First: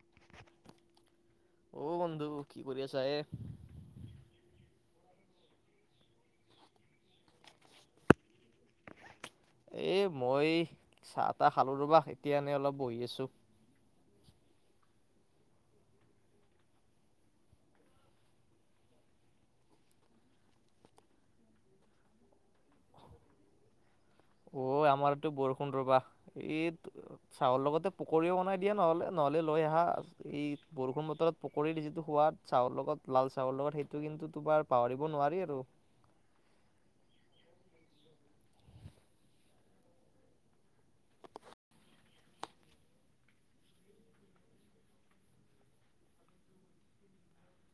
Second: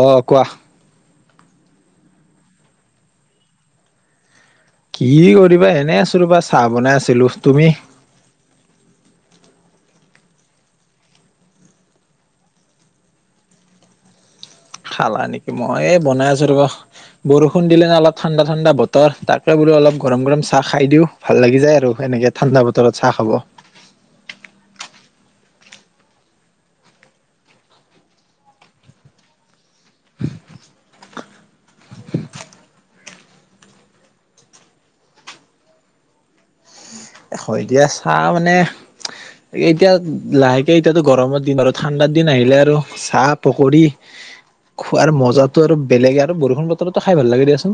অঁ কোৱা অ বন্ধু কি কৰি আছা য়ে কি কৰিবা এনে আছিলো ৰবা চাহ বনাই আছিলো তুমি এ মই চাহ-তাহ খালো ৰ'বা। এতিয়া এনেই অলপ বহি আছো। খালা নেকি মই এই বনাই আছো। ৰবা বৰষুণ দিলে নে অলপ ঠাণ্ডা, ঠাণ্ডা বতৰ তাকে বোলো অলপ গৰম, গৰম চাহ খাই দিও। ভাল লাগি যায় আৰু এনেকে ঠাণ্ডা বতৰত চাহ খাব। অ' আমাৰ টো বৰষুণ ৰবাহ। এই চাউলৰ লগতে পোকৰিও বনাই দিয়া নহলে। নহলে লৈ আহা এই বৰষুণ বতৰত পকৰিৰ যিটো সোৱাদ চাহৰ লগত। লাল চাহৰ লগত সেইটো কিন্তু তোমাৰ পাহৰিব নোৱাৰি আৰু। হয় দিয়া। চাহ মানে এতিয়া লাহেকে এতিয়াতো গৰমৰ দিন আৰু ঠাণ্ডা দিন আহিলে আৰু চাহ, পকৰি খোৱাৰ মজটো আৰু বেলেগে আৰু বৰষুণ বতৰতো খাই ভাল লাগে দিয়াচোন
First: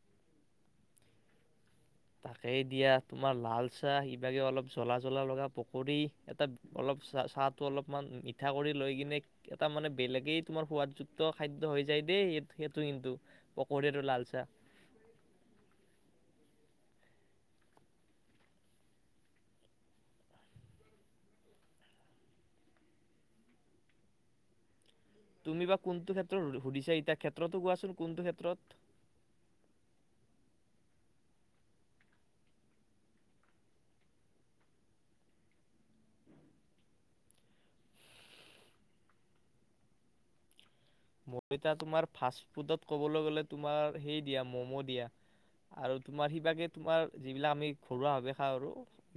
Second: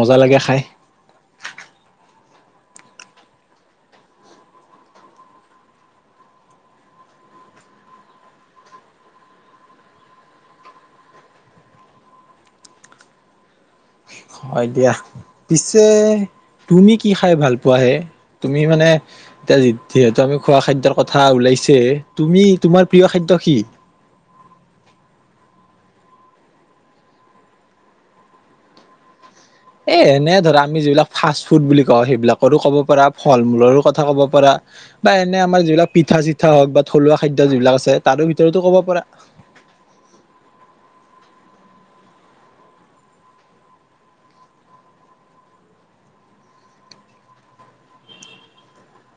মজা লাগে খাই। সেই দিয়া তোমাৰ লাল চাহ ইভাগে অলপ জ্বলা জ্বলা লগা পকৰী এটা অলপ চাহ চাহটো অলপমান মিঠা কৰি লৈ কিনে এটা মানে বেলেগেই তোমাৰ সোৱাদযুক্ত খাদ্য হৈ যায় দেই সেইটো কিন্তু পকৰী আৰু লাল চাহ হয় দিয়া। পিছে তুমি কি খাই ভাল পোৱাহে? তুমি মানে এতিয়া যিহেতু আমি খোৱা খাদ্যৰ কথা ওলাইছে তুমি তোমাৰ প্ৰিয় খাদ্য কি? তুমি বা কোনটো ক্ষেত্ৰত সুধিছা এতিয়া ক্ষেত্ৰতো কোৱাচোন কোনটো ক্ষেত্ৰত। এ এনে ধৰা আমি যিবিলাক ফাষ্টফুড বুলি কওঁ সেইবিলাকৰো কব পাৰা, ফল মূলৰো কথা কব পাৰা। বা এনে আমাৰ যিবিলাক পিঠা-চিঠা হওক বা থলুৱা খাদ্য যিবিলাক আছে তাৰো ভিতৰতো কব পাৰা। ম তোমাৰ ফাষ্ট ফুডত ক'বলৈ গ'লে তোমাৰ সেই দিয়া ম'ম' দিয়া। আৰু তোমাৰ সিবাগে তোমাৰ যিবিলাক আমি ঘৰুৱাভাৱে খাওঁ আৰু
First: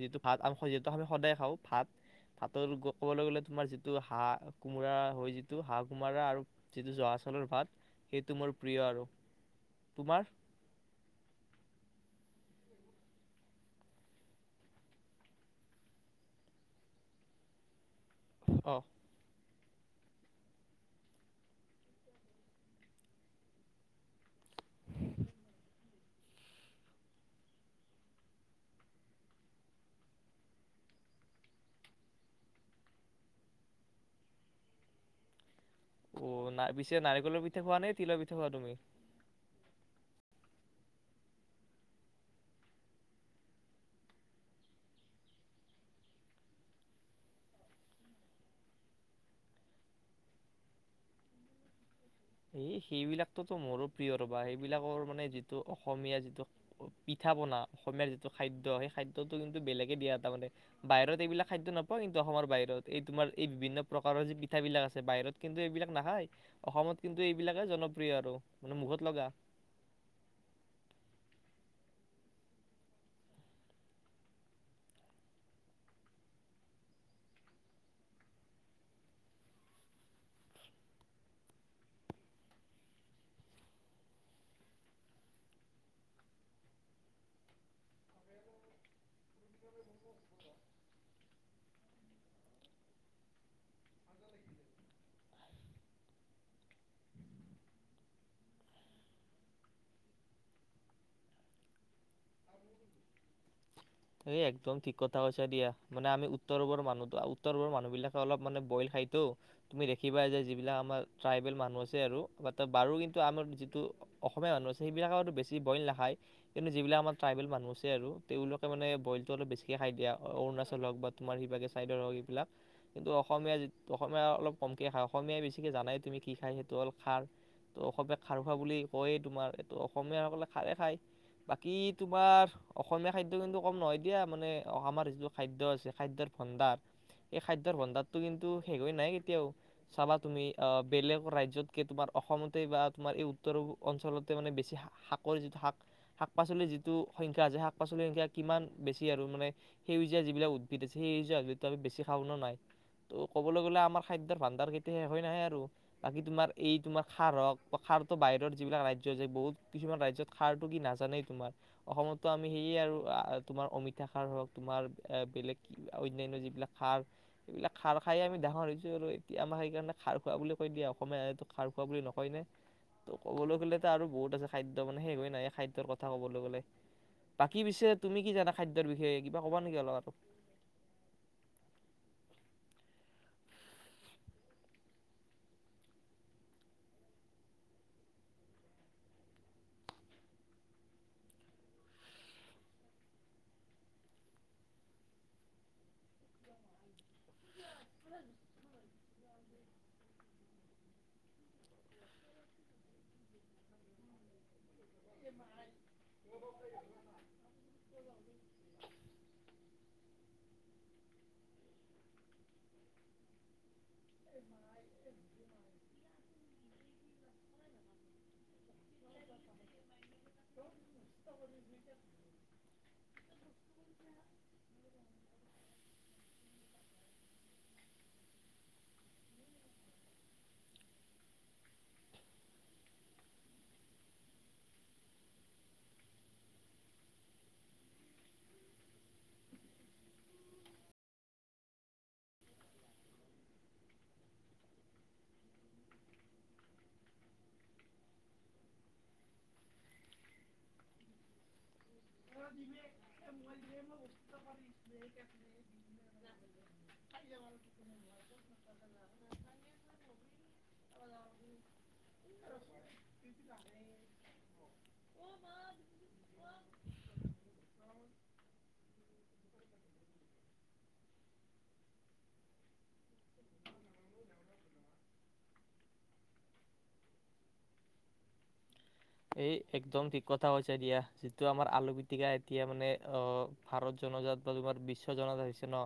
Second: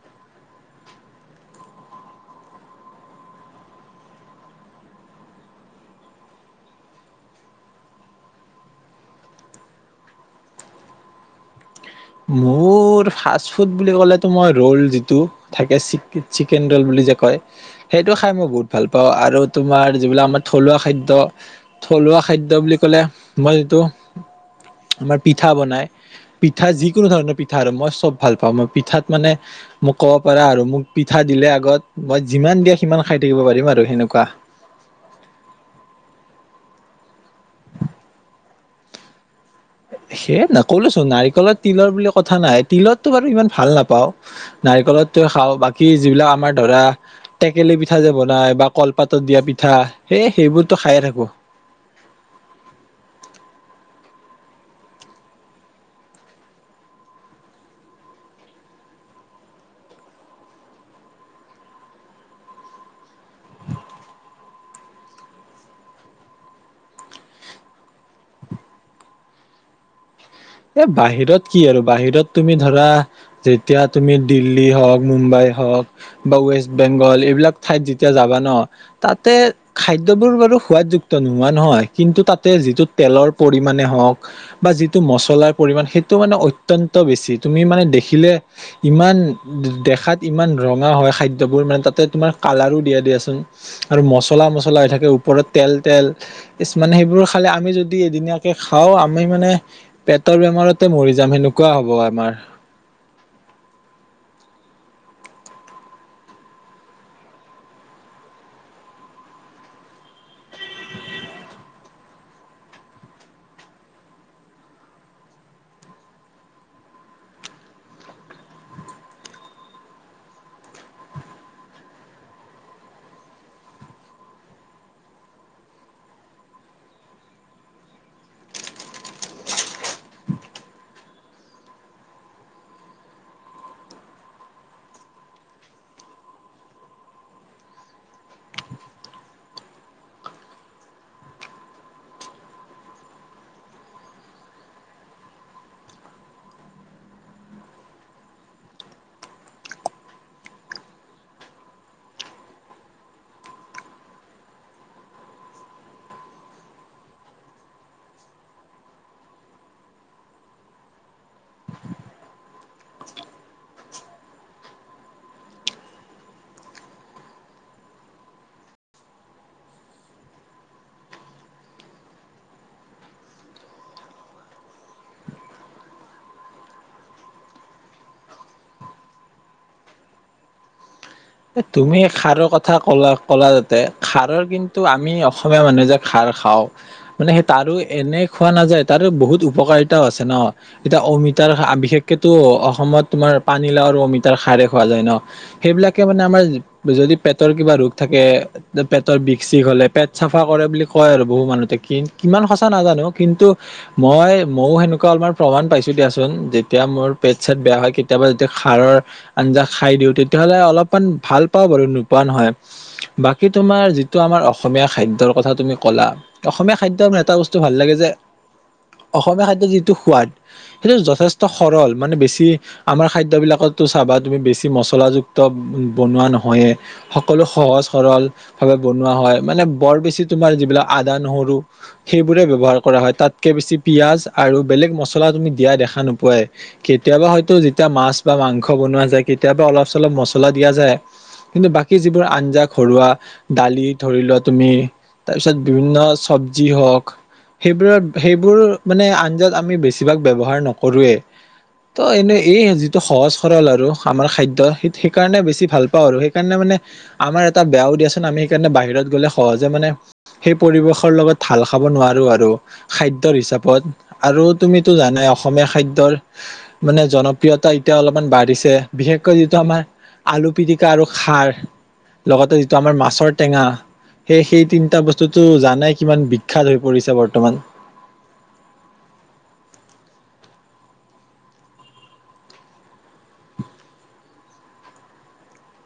যিটো ভাত যি আমি সদায় খাওঁ ভাত ভাতৰ ক'বলৈ গ'লে তোমাৰ যিটো হাঁহ, কোমোৰা হয় যিটো হাঁহ কোমোৰা আৰু যিটো জহা চাউলৰ ভাত সেইটো মোৰ প্ৰিয় আৰু। তোমাৰ? মোৰ ফাষ্ট ফুড বুলি ক'লেতো মই ৰল যিটো থাকে চিকেন ৰ'ল বুলি যে কয় সেইটো খাই মই বহুত অ' ভাল পাওঁ। আৰু তোমাৰ যিবিলাক আমাৰ থলুৱা খাদ্য। থলুৱা খাদ্য বুলি কলে মই যিটো আমাৰ পিঠা বনাই পিঠা যিকোনো ধৰণৰ পিঠা আৰু মই চব ভাল পাওঁ মই পিঠাত মানে মোক ক'ব পাৰা আৰু মোক পিঠা দিলে আগত মই যিমান দিয়া সিমান খাই থাকিব পাৰিম আৰু সেনেকুৱা। অ পিছে নাৰিকলৰ পিঠা খোৱা নে তিলৰ পিঠা খোৱা তুমি সেই ন ক'লোচোন নাৰিকলত তিলৰ বুলি কথা নাই তিলতটো বাৰু ইমান ভাল নাপাও নাৰিকলত খাওঁ বাকী যিবিলাক আমাৰ ধৰা টেকেলি পিঠা যে বনাই বা কলপাতত দিয়া পিঠা সেই সেইবোৰতো খায়ে থাকো। এই সেইবিলাকো মোৰো প্ৰিয় ৰবা সেইবিলাকৰ মানে যিটো অসমীয়া যিটো পিঠা পনা অসমাৰ যিটো খাদ্য সেই খাদ্্যটো কিন্তু বেলেগে দিয়া তাৰ মানে বাহিৰত এইবিলাক খাদ্য নাপাওঁ কিন্তু অসমৰ বাহিৰত এই তোমাৰ এই বিভিন্ন প্ৰকাৰৰ যি পিঠ বিিলাক আছে বাহিৰত কিন্তু এইবিলাক নাখায় অসমত [inaudible] [inaudible] [inaudible] কিন্তু এইবিলাকে জনপ্ৰিয় আৰু মানে মুখত লগা [inaudible] এ বাহিৰত কি আৰু বাহিৰত তুমি ধৰা যেতিয়া তুমি দিল্লী হওঁক মুম্বাই হওঁক বা ৱেষ্ট বেংগল এইবিলাক ঠাইত যেতিয়া যাবা ন তাতে খাদ্যবোৰ বাৰু সোৱাদযুক্ত নোহোৱা নহয় কিন্তু তাতে যিটো তেলৰ পৰিমাণে হওঁক বা যিটো মছলা মচল পৰি সেইটো মানে অত্য়ন্ত বেছি তুমি মানে দেখিলে ইমান দেখাত ইমান ৰঙা হয় খাদ্যবোৰ মানে তাতে তোমাৰ কালাৰো দিয়া দিয়াচোন আৰু মছলা মচলা হৈ থাকে ওপৰত তেল তেল মানে সেইবোৰ খালে আমি যদি এদিনীয়াকে খাওঁ আমি মানে পেটৰ বেমাৰতে মৰি যাম সেনেকুৱা হ'ব আমাৰ এই একদম ঠিক কথা কৈছ দিয়াানে আমি উত্তৰ পূবৰ মানুহতো উত্তৰবৰ মানুহবিলাকে অলপ মানে বইল খাইতো তুমি দেখিবা যে [inaudible] এইবাক আমাৰ ট্ৰব মানু আছে [inaudible] বাৰু কিন্তু আমাৰ যিটো অসমীয়া মানুহ আছে সেইবিলাকতো বেছি বইল নাখায় কিন্তু যিবিলাক আমাৰ ট্ৰাইবেল মানুহ আছে আৰু তেওঁলোক। মানে বইলটো অলপ বেছিকে খাই দিয়া অৰুণাচল হওক বা তোমাৰ সিভাগী চাইডৰ হওক এইবিলাক কিন্তু অসমীয়া য অসমীয়া অলপ কমকে খায় অসমীয়াই বেছিকে জানাই তুমি কি খায় সেইটো হ'ল খাৰ ত' অসমীয়া খাৰ খোৱা বুলি কয়েই তোমাৰ এইটো অসমীয়াসকলে খাৰেই খায় বাকী তোমাৰ অসমীয়া। ম নহয় দিয়া মানে আমাৰ যিটো খাদ্যয় আছে খাদ্্যৰ ভণ্ডাৰ এই খাদ্যৰ ভণ্ডাৰটো কিন্তু শেষ হৈ নাই কেতিয়াও চাবা তুমি অ বেলেগ ৰাজয়তকে তোমাৰ অসমতে বা তোমাৰ এই উত্তৰ অঞ্চলতে মানে বেছি শাকৰ যিটো শাক শাক পাচলিৰ যিটো সংখ্য্া আছে শাক পাচলিৰ সংা [inaudible] কিমান বেছি আৰু মানে সেউজীয়া যিবিলাক উদ্ভিদ আছে সেউজীয়া হো আমি বেছি খাও ন নাই ত' ক'বলৈ গ'লে আমাৰ খাদ্যৰ ভাণ্ডাৰ কেতিয়া শেষ হৈ নাই আৰু বাকী তোমাৰ এই তোমাৰ খাৰ হওক বা খাৰো বাহিৰৰ যিবিলাক ৰাজ্য় যে বহুত কিছুমান ৰাজয়ত খাৰটো কি নাজানেই তোমাৰ অসমতো আমি সেয়ে আৰু - - আৰু তোমাৰ অমিতা খাৰ হওক তোমাৰ এ বেলেগ অন্যান্য যিবিলাক খাৰ এইবিলাক খাৰ খায়ে আমি ডাঙৰ হৈছো আৰু এতিয়া আমাৰ সেইকাৰণে খাৰ খোৱা বুলি কৈ দিয়ে অসমীয়াো খাৰ খোৱা বুলি নকয় ন ত' ক'বলৈ গ'লেতো আৰু বহুত আছে খাদ্য মানে সেষ হৈ নাই খাদ্যৰ কথা ক'বলৈ গ'লে বাকী পিছে - - তুমি কি জানা খাদ্যৰ বিষয়ে কিবা কবা নেকি অলপ আৰু? তুমি খাৰৰ কথা কলা কলা যাতে খাৰৰ কিন্তু আমি অসমীয়া মানুহে যে খাৰ খাও মানে সেই তাৰো এনেই খোৱা নাযায় তাৰো বহুত উপকাৰিতাও আছে ন এতিয়া অমিতাৰ বিশেষকেতো অসমত তোমাৰ পানীলাও আৰু অমিতাৰ খাৰ খোৱা যায় ন সেইবিলাকে আমাৰ যদি পেটৰ কিবা ৰোগ থাকে পেটৰ বিষ চষ হলে পেট চাফা কৰে বুলি কয় আৰু বহু মানুহতে কি কিমান সঁচা নাজানো কিন্তু মই ময়ও সেনেকুৱা অলাৰ প্ৰমাণ পাইছো। দিয়াচোন যেতিয়া মোৰ পেট চেট বেয়া হয় কেতিয়াবা যেতিয়া সাৰৰ আঞ্জা খাই দিওঁ তেতিয়াহ'লে অলপ অকমান ভাল পাওঁ বাৰু নোপোৱা নহয় বাকী তোমাৰ যিটো আমাৰ অসমীয়া খাদ্যৰ কথা তুমি ক'লা অসমীয়া খাদ্য ম এটা বস্তু ভাল লাগে যে অসমীয়া খাদ্যৰ যিটো সোৱাদ সেইটো যথেষ্ট সৰল মানে বেছি আমাৰ খাদ্য বলাকতো চাবা তুমি বেছি মচলাযুক্ত বনোৱা নহয়ে সকলো সহজ সৰল ভাৱে বনোৱা হয় মানে বৰ বেছি তোমাৰ যিবিলাক আদা নহৰু সেইবোৰে ব্য়ৱহাৰ কৰা হয় তাতকে বেছি পিয়াজ আৰু বেলেগ মছলা তুমি দিয়া দেখা নোপাই কেতিয়াবা হয়তো যেতিয়া মাছ বা মাংস বনোৱা যায় কেতিয়াবা অলপ চলপ মছলা। কিন্তু বাকী যিবোৰ আঞ্জা ঘৰুৱা দালি ধৰিলোৱা তুমি বিভিন্ন শৱজী হওক সেইবোৰ আঞ্জাত আমি বেছিভাগ ব্যৱহাৰ নকৰোৱে। ত এনে এই যিটো সহজ সৰল আৰু আমাৰ খাদ্য সেইটো সেইকাৰণে বেছি ভাল পাওঁ আৰু সেইকাৰণে মানে আমাৰ এটা বেয়া উদিয়চন আমি সেইকাৰণে বাহিৰত গ'লে সহজে মানে সেই পৰিৱেশৰ লগত হাল খাব নোৱাৰো আৰু খাদ্যৰ হিচাপত আৰু তুমিতো জানাই অসমীয়া খাদ্যৰ মানে জনপ্ৰিয়তা এতিয়া অলপমান বাঢ়িছে বিশেষকৈ যিটো আমাৰ আলু পিটিকা আৰু খাৰ লগতে যিটো আমাৰ মাছৰ টেঙা সেই সেই তিনিটা বস্তুটো জানাই কিমান বিখ্যাত হৈ পৰিছে বৰ্তমান। এই একদম ঠিক কথা কৈছ দিয়া যিটো আমাৰ আলু পিতিকাা এতিয়া মানে অ ভাৰত জনজাত বা তোমাৰ বিশ্ব জনজাত হৈছে ন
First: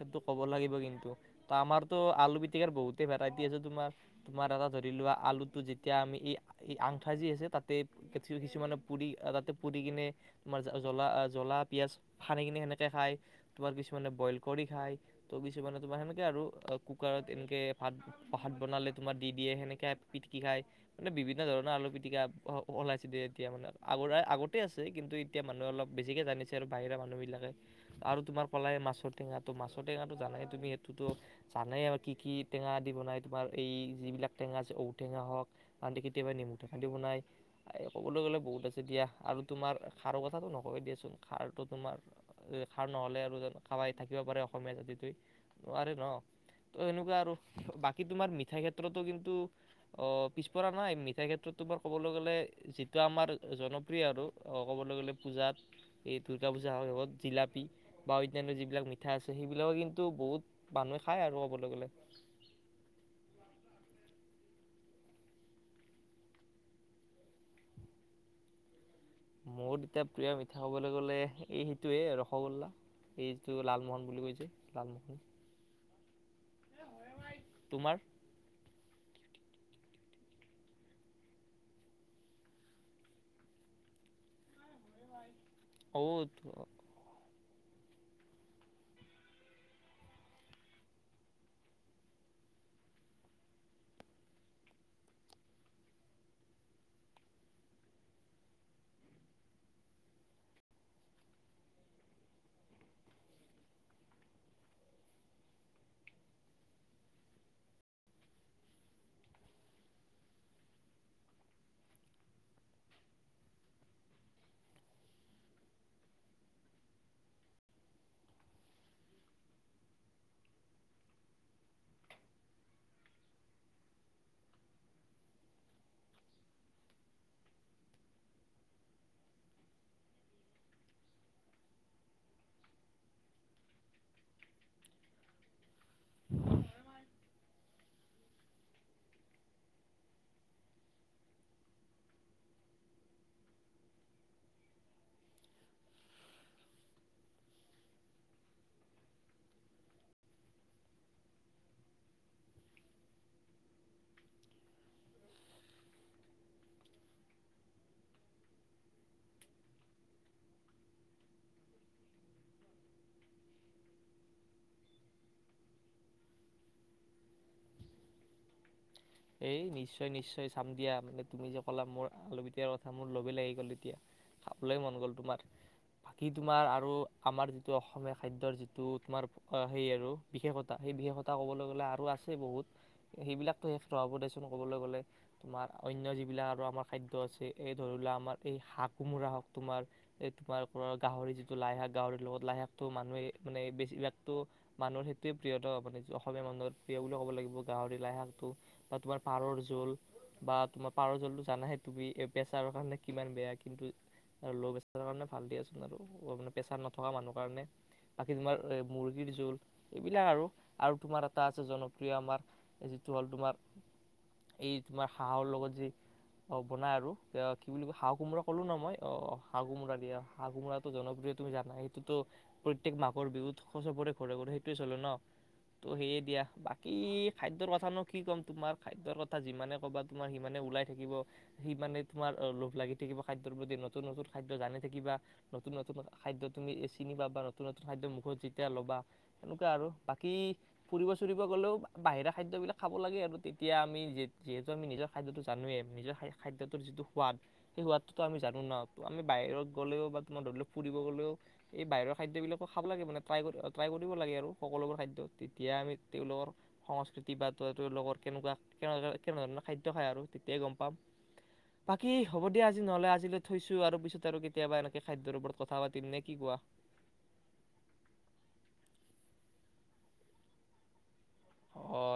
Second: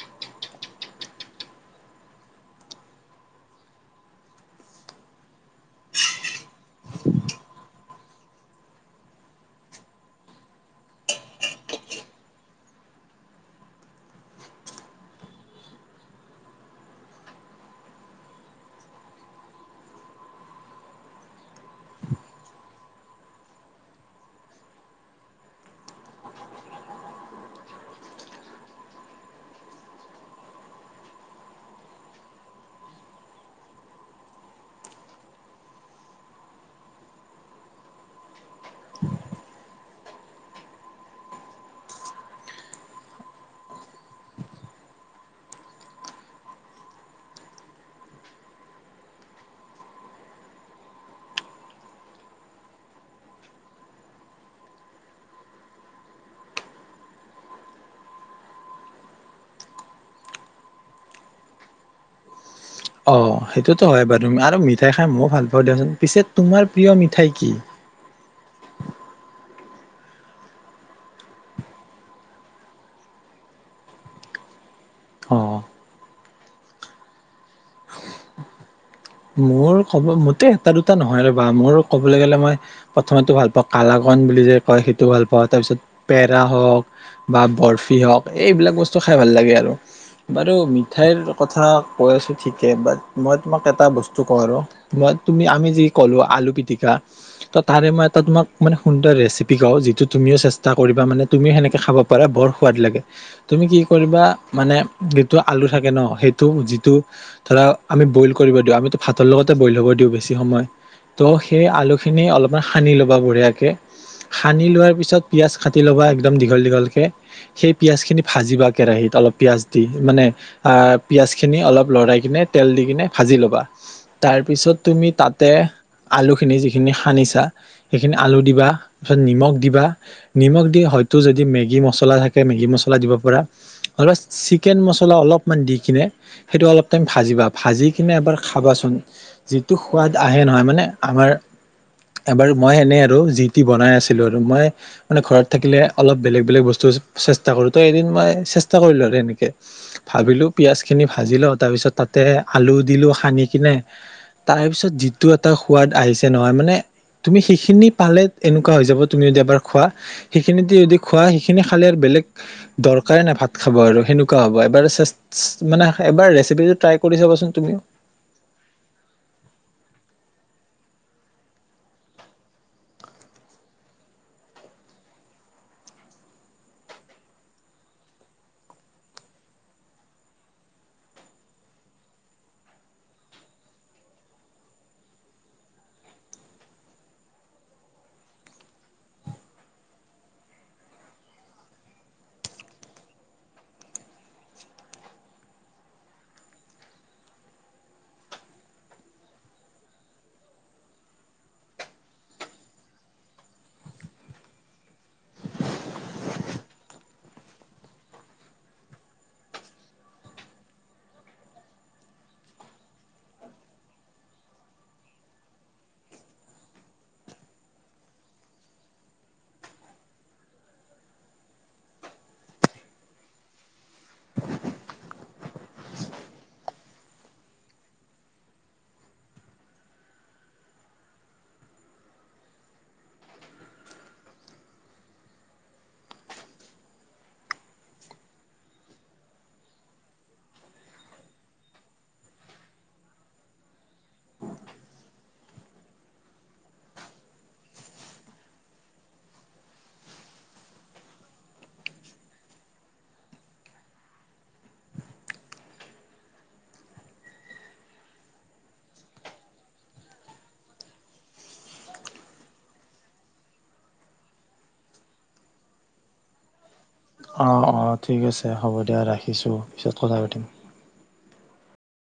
সেইটো ক'ব লাগিব কিন্তু ত আমাৰতো আলু পিতিকাৰাৰ বহুতেই ভেৰাইটি আছে তোমাৰ তোমাৰ এটা ধৰি লোৱা আলুটো যেতিয়া আমি - - এই আংঠা যি আছে তাত - - টৈত কিছুমানে পুৰি তাতে পুৰি কিনে তোমাৰ জলা জলা পিয়াজ সানি কিনে সেনেকে খায়। তোমাৰ কিছুমানে বইল কৰি খায়। তো কিছুমানে তোমাৰ সেনেকে আৰু কুকাৰত এনকে ভাত ভাত বনালে তোমাৰ দি দিয়ে সেনেকে পিটকি খায় মানে বিভিন্ন ধৰণৰ আলু পিটিকা অলপ ওলাইছে দিয়া এতিয়া মানে আগৰে আগতে আছে। কিন্তু এতিয়া মানুহে অলপ বেছিকৈ জানিছে, আৰু বাহিৰা মানুহবিলাকে আৰু তোমাৰ ক'লাই মাছৰ টেঙাটো। মাছৰ টেঙাটো জানাই তুমি সেইটোতো জানেই আৰু কি কি টেঙা দি বনাই। তোমাৰ এই যিবিলাক টেঙা আছে ঔ টেঙা হওঁক নহলে কেতিয়াবা নেমু টেঙা দি বনায়। এ ক'বলৈ গ'লে বহুত আছে দিয়া। আৰু তোমাৰ খাৰৰ কথাটো নকওঁয়ে দিয়াচোন। খাৰটো তোমাৰ খাৰ নহলে আৰু খাবাই থাকিব পাৰে। অসমীয়া জাতিটোৱে নোৱাৰে ন? ত সেনেকুৱা আৰু বাকী তোমাৰ মিঠাই ক্ষেত্ৰতো কিন্তু অ পিছপৰা নাই। মিঠাই ক্ষেত্ৰত তোমাৰ ক'বলৈ গলে যিটো আমাৰ জনপ্ৰিয় আৰু ক'বলৈ গলে পূজাত। এই দুূৰ্গা পূজা সময়ত জিলাপি বা অন্যান্য যিবিলাক মিঠা আছে। সেইবিলাকে কিন্তু বহুত মানুহে খায় আৰু ক'বলৈ গ'লে। অ সেইটোতো হয় বাৰু আৰু মিঠাই খাই ময়ো ভাল পাওঁ দিয়চোন। পিছে তোমাৰ প্ৰিয় মিঠাই কি? মোৰ এতিয়া প্ৰিয় মিঠা কবলৈ গলে এই সিটোৱে ৰসগোল্লা এই যিটো লালমোহন বুলি ক'য় সেই টো। লালমোহন? অ তোমাৰ? মোৰ কব মোতে এটা দুটা নহয় ৰবা মোৰ ক'বলৈ গ'লে মই প্ৰথমতে ভাল পাওঁ কালাকন বুলি যে।। হয় সেইটো ভাল পাওঁ, তাৰ পিছত পেৰা অ' হওঁক। বা বৰফি হওঁক, এইবিলাক বস্তু খাই ভাল লাগে আৰু। বাৰু মিঠাইৰ কথা কৈ আছোঁ ঠিকে, বাট মই তোমাক এটা বস্তু। কও আৰু মই তুমি আমি যি ক'লো আলু পিতিকা ত' তাৰে মই এটা তোমাক মানে সুন্দৰ ৰেচিপি কওঁ। যিটো তুমিও চেষ্টা কৰিবা মানে তুমিও হেনেকে খাব পাৰা, বৰ সোৱাদ লাগে। তুমি কি কৰিবা, মানে যিটো আলু থাকে ন? সেইটো যিটো ধৰা আমি বইল কৰিব দিওঁ। আমিটো ভাতৰ লগতে বইল হ'ব দিওঁ বেছি সময়। ত' সেই আলুখিনি অলপমান সানি ল'বা বঢ়িয়াকে, সানি লোৱাৰ পিছত পিঁয়াজ কাটি ল'বা একদম দীঘল দীঘলকে। সেই পিঁয়াজখিনি ভাজিবা কেৰাহীত অলপ পিঁয়াজ দি মানে পিঁয়াজখিনি অলপ লৰাই কানে তেল দি কেনে ভাজি ল'বা। তাৰপিছত তুমি তাতে আলুখিনি যিখিনি সানিছা সেইখিনি আলু দিবা, তাৰপিছত নিমখ দিবা নিমখ দি হয়তো যদি মেগি মচলা থাকে মেগি মছলা দিব পাৰা। নহলে চিকেন মছলা অলপমান দি কিনে সেইটো অলপ টাইম ভাজিবা। ভাজি কিনে এবাৰ খাবাচোন, যিটো সোৱাদ আহে নহয় মানে আমাৰ এবাৰ মই এনে আৰু যি টি বনাই আছিলো। আৰু মই মানে ঘৰত থাকিলে অলপ বেলেগ বেলেগ বস্তু চেষ্টা কৰো। ত' এদিন মই চেষ্টা কৰিলো আৰু এনেকে। ভাবিলো পিয়াজ খিনি ভাজি লওঁ তাৰ পিছত তাতে আলু দিলো। সানি কিনে তাৰপিছত যিটো এটা সোৱাদ আহিছে নহয় মানে তুমি সেইখিনি পালে এনেকুৱা হৈ যাব তুমি যদি এবাৰ খোৱা সেইখিনি দি যদি খোৱা। সেইখিনি খালে বেলেগ দৰকাৰে নাই ভাত খাব আৰু সেনেকুৱা হ'ব এবাৰ মানে এবাৰ ৰেচিপিটো ট্ৰাই কৰি চাবাচোন তুমি। এই নিশ্চয় নিশ্চয় চাম দিয়া, মানে তুমি যে ক'লা মোৰ আলুপি টিকাৰ কথা মোৰ লোভেই লাগি গ'ল এতিয়া। খাবলৈ মন গ'ল তোমাৰ বাকী তোমাৰ আৰু আমাৰ যিটো অসমীয়া খাদ্যৰ যিটো তোমাৰ সেই আৰু বিশেষতা, সেই বিশেষতা কবলৈ গ'লে আৰু আছে বহুত সেইবিলাকটো শেষ। [unintelligible] দেচোন কবলৈ গ'লে, তোমাৰ অন্য যিবিলাক আৰু আমাৰ খাদ্য আছে। এই ধৰি লোৱা আমাৰ এই হাঁহ-কোমোৰা হওঁক তোমাৰ। এই তোমাৰ গাহৰি যিটো লাই শাক গাহৰিৰ লগত লাই শাকটো মানুহে এনে বেছিভাগটো মানুহৰ সেইটোৱে প্ৰিয় ন? অসমীয়া মানুহৰ প্ৰিয় বুলি ক'ব লাগিব গাহৰি লাই শাকটো। বা তোমাৰ পাৰৰ জোল বা তোমাৰ পাৰৰ জোলটো জানাই তুমি প্ৰেছাৰৰ কাৰণে কিমান বেয়া, কিন্তু ল' প্ৰেছাৰৰ কাৰণে ভাল দিয়াচোন। আৰু মানে প্ৰেছাৰ নথকা মানুহৰ কাৰণে, বাকী তোমাৰ মুৰ্গীৰ জোল এইবিলাক আৰু আৰু তোমাৰ এটা আছে জনপ্ৰিয় আমাৰ যিটো হ'ল তোমাৰ এই তোমাৰ হাঁহৰ লগত যি অ' বনাই আৰু, কি বুলি কয়? হাঁহ কোমোৰা কলো ন মই? অ' হাঁহ কোমোৰা দিয়া হাঁহ কোমোৰাটো জনপ্ৰিয় তুমি জানা সেইটোতো প্ৰত্যেক মাঘৰ বিহুত চবৰে ঘৰে ঘৰে সেইটোয়ে চলে ন? ত' সেয়ে দিয়া বাকী খাদ্যৰ কথানো কি ক'ম। তোমাৰ খাদ্যৰ কথা যিমানে কবা তোমাৰ সিমানে ওলাই থাকিব। সিমানে তোমাৰ অ' লোভ লাগি থাকিব খাদ্যৰ প্ৰতি। নতুন নতুন খাদ্য জানি থাকিবা, নতুন নতুন খাদ্য তুমি চিনিবা নতুন নতুন খাদ্য মুখত যেতিয়া ল'বা। সেনেকুৱা আৰু বাকী ফুৰিব-চুৰিব গ'লেও বাহিৰা খাদ্যবিলাক খাব লাগে আৰু। তেতিয়া আমি যি-যিহেতু আমি নিজৰ খাদ্যটো জানোৱেই, নিজৰ খাদ্যটোৰ যিটো সোৱাদ সেই সোৱাদটোতো আমি জানো ন? আমি বাহিৰত গ'লেও, বা তোমাৰ ধৰি লওক ফুৰিব গ'লেও এই বাহিৰৰ খাদ্যবিলাকো খাব লাগে। মানে ট্ৰাই কৰি ট্ৰাই কৰিব লাগে আৰু সকলোবোৰ খাদ্য। তেতিয়া আমি তেওঁলোকৰ সংস্কৃতি বা তেওঁলোকৰ কেনেকুৱা কেনেধৰণৰ খাদ্য খায় আৰু তেতিয়াহে গম পাম। বাকী, হ'ব দিয়া আজি নহলে আজিলৈ থৈছো আৰু পিছত আৰু কেতিয়াবা এনেকে খাদ্যৰ ওপৰত কথা পাতিম। নে কি কোৱা? অঁ, ঠিক আছে হ'ব দিয়া ৰাখিছোঁ, পিছত কথা পাতিম। অ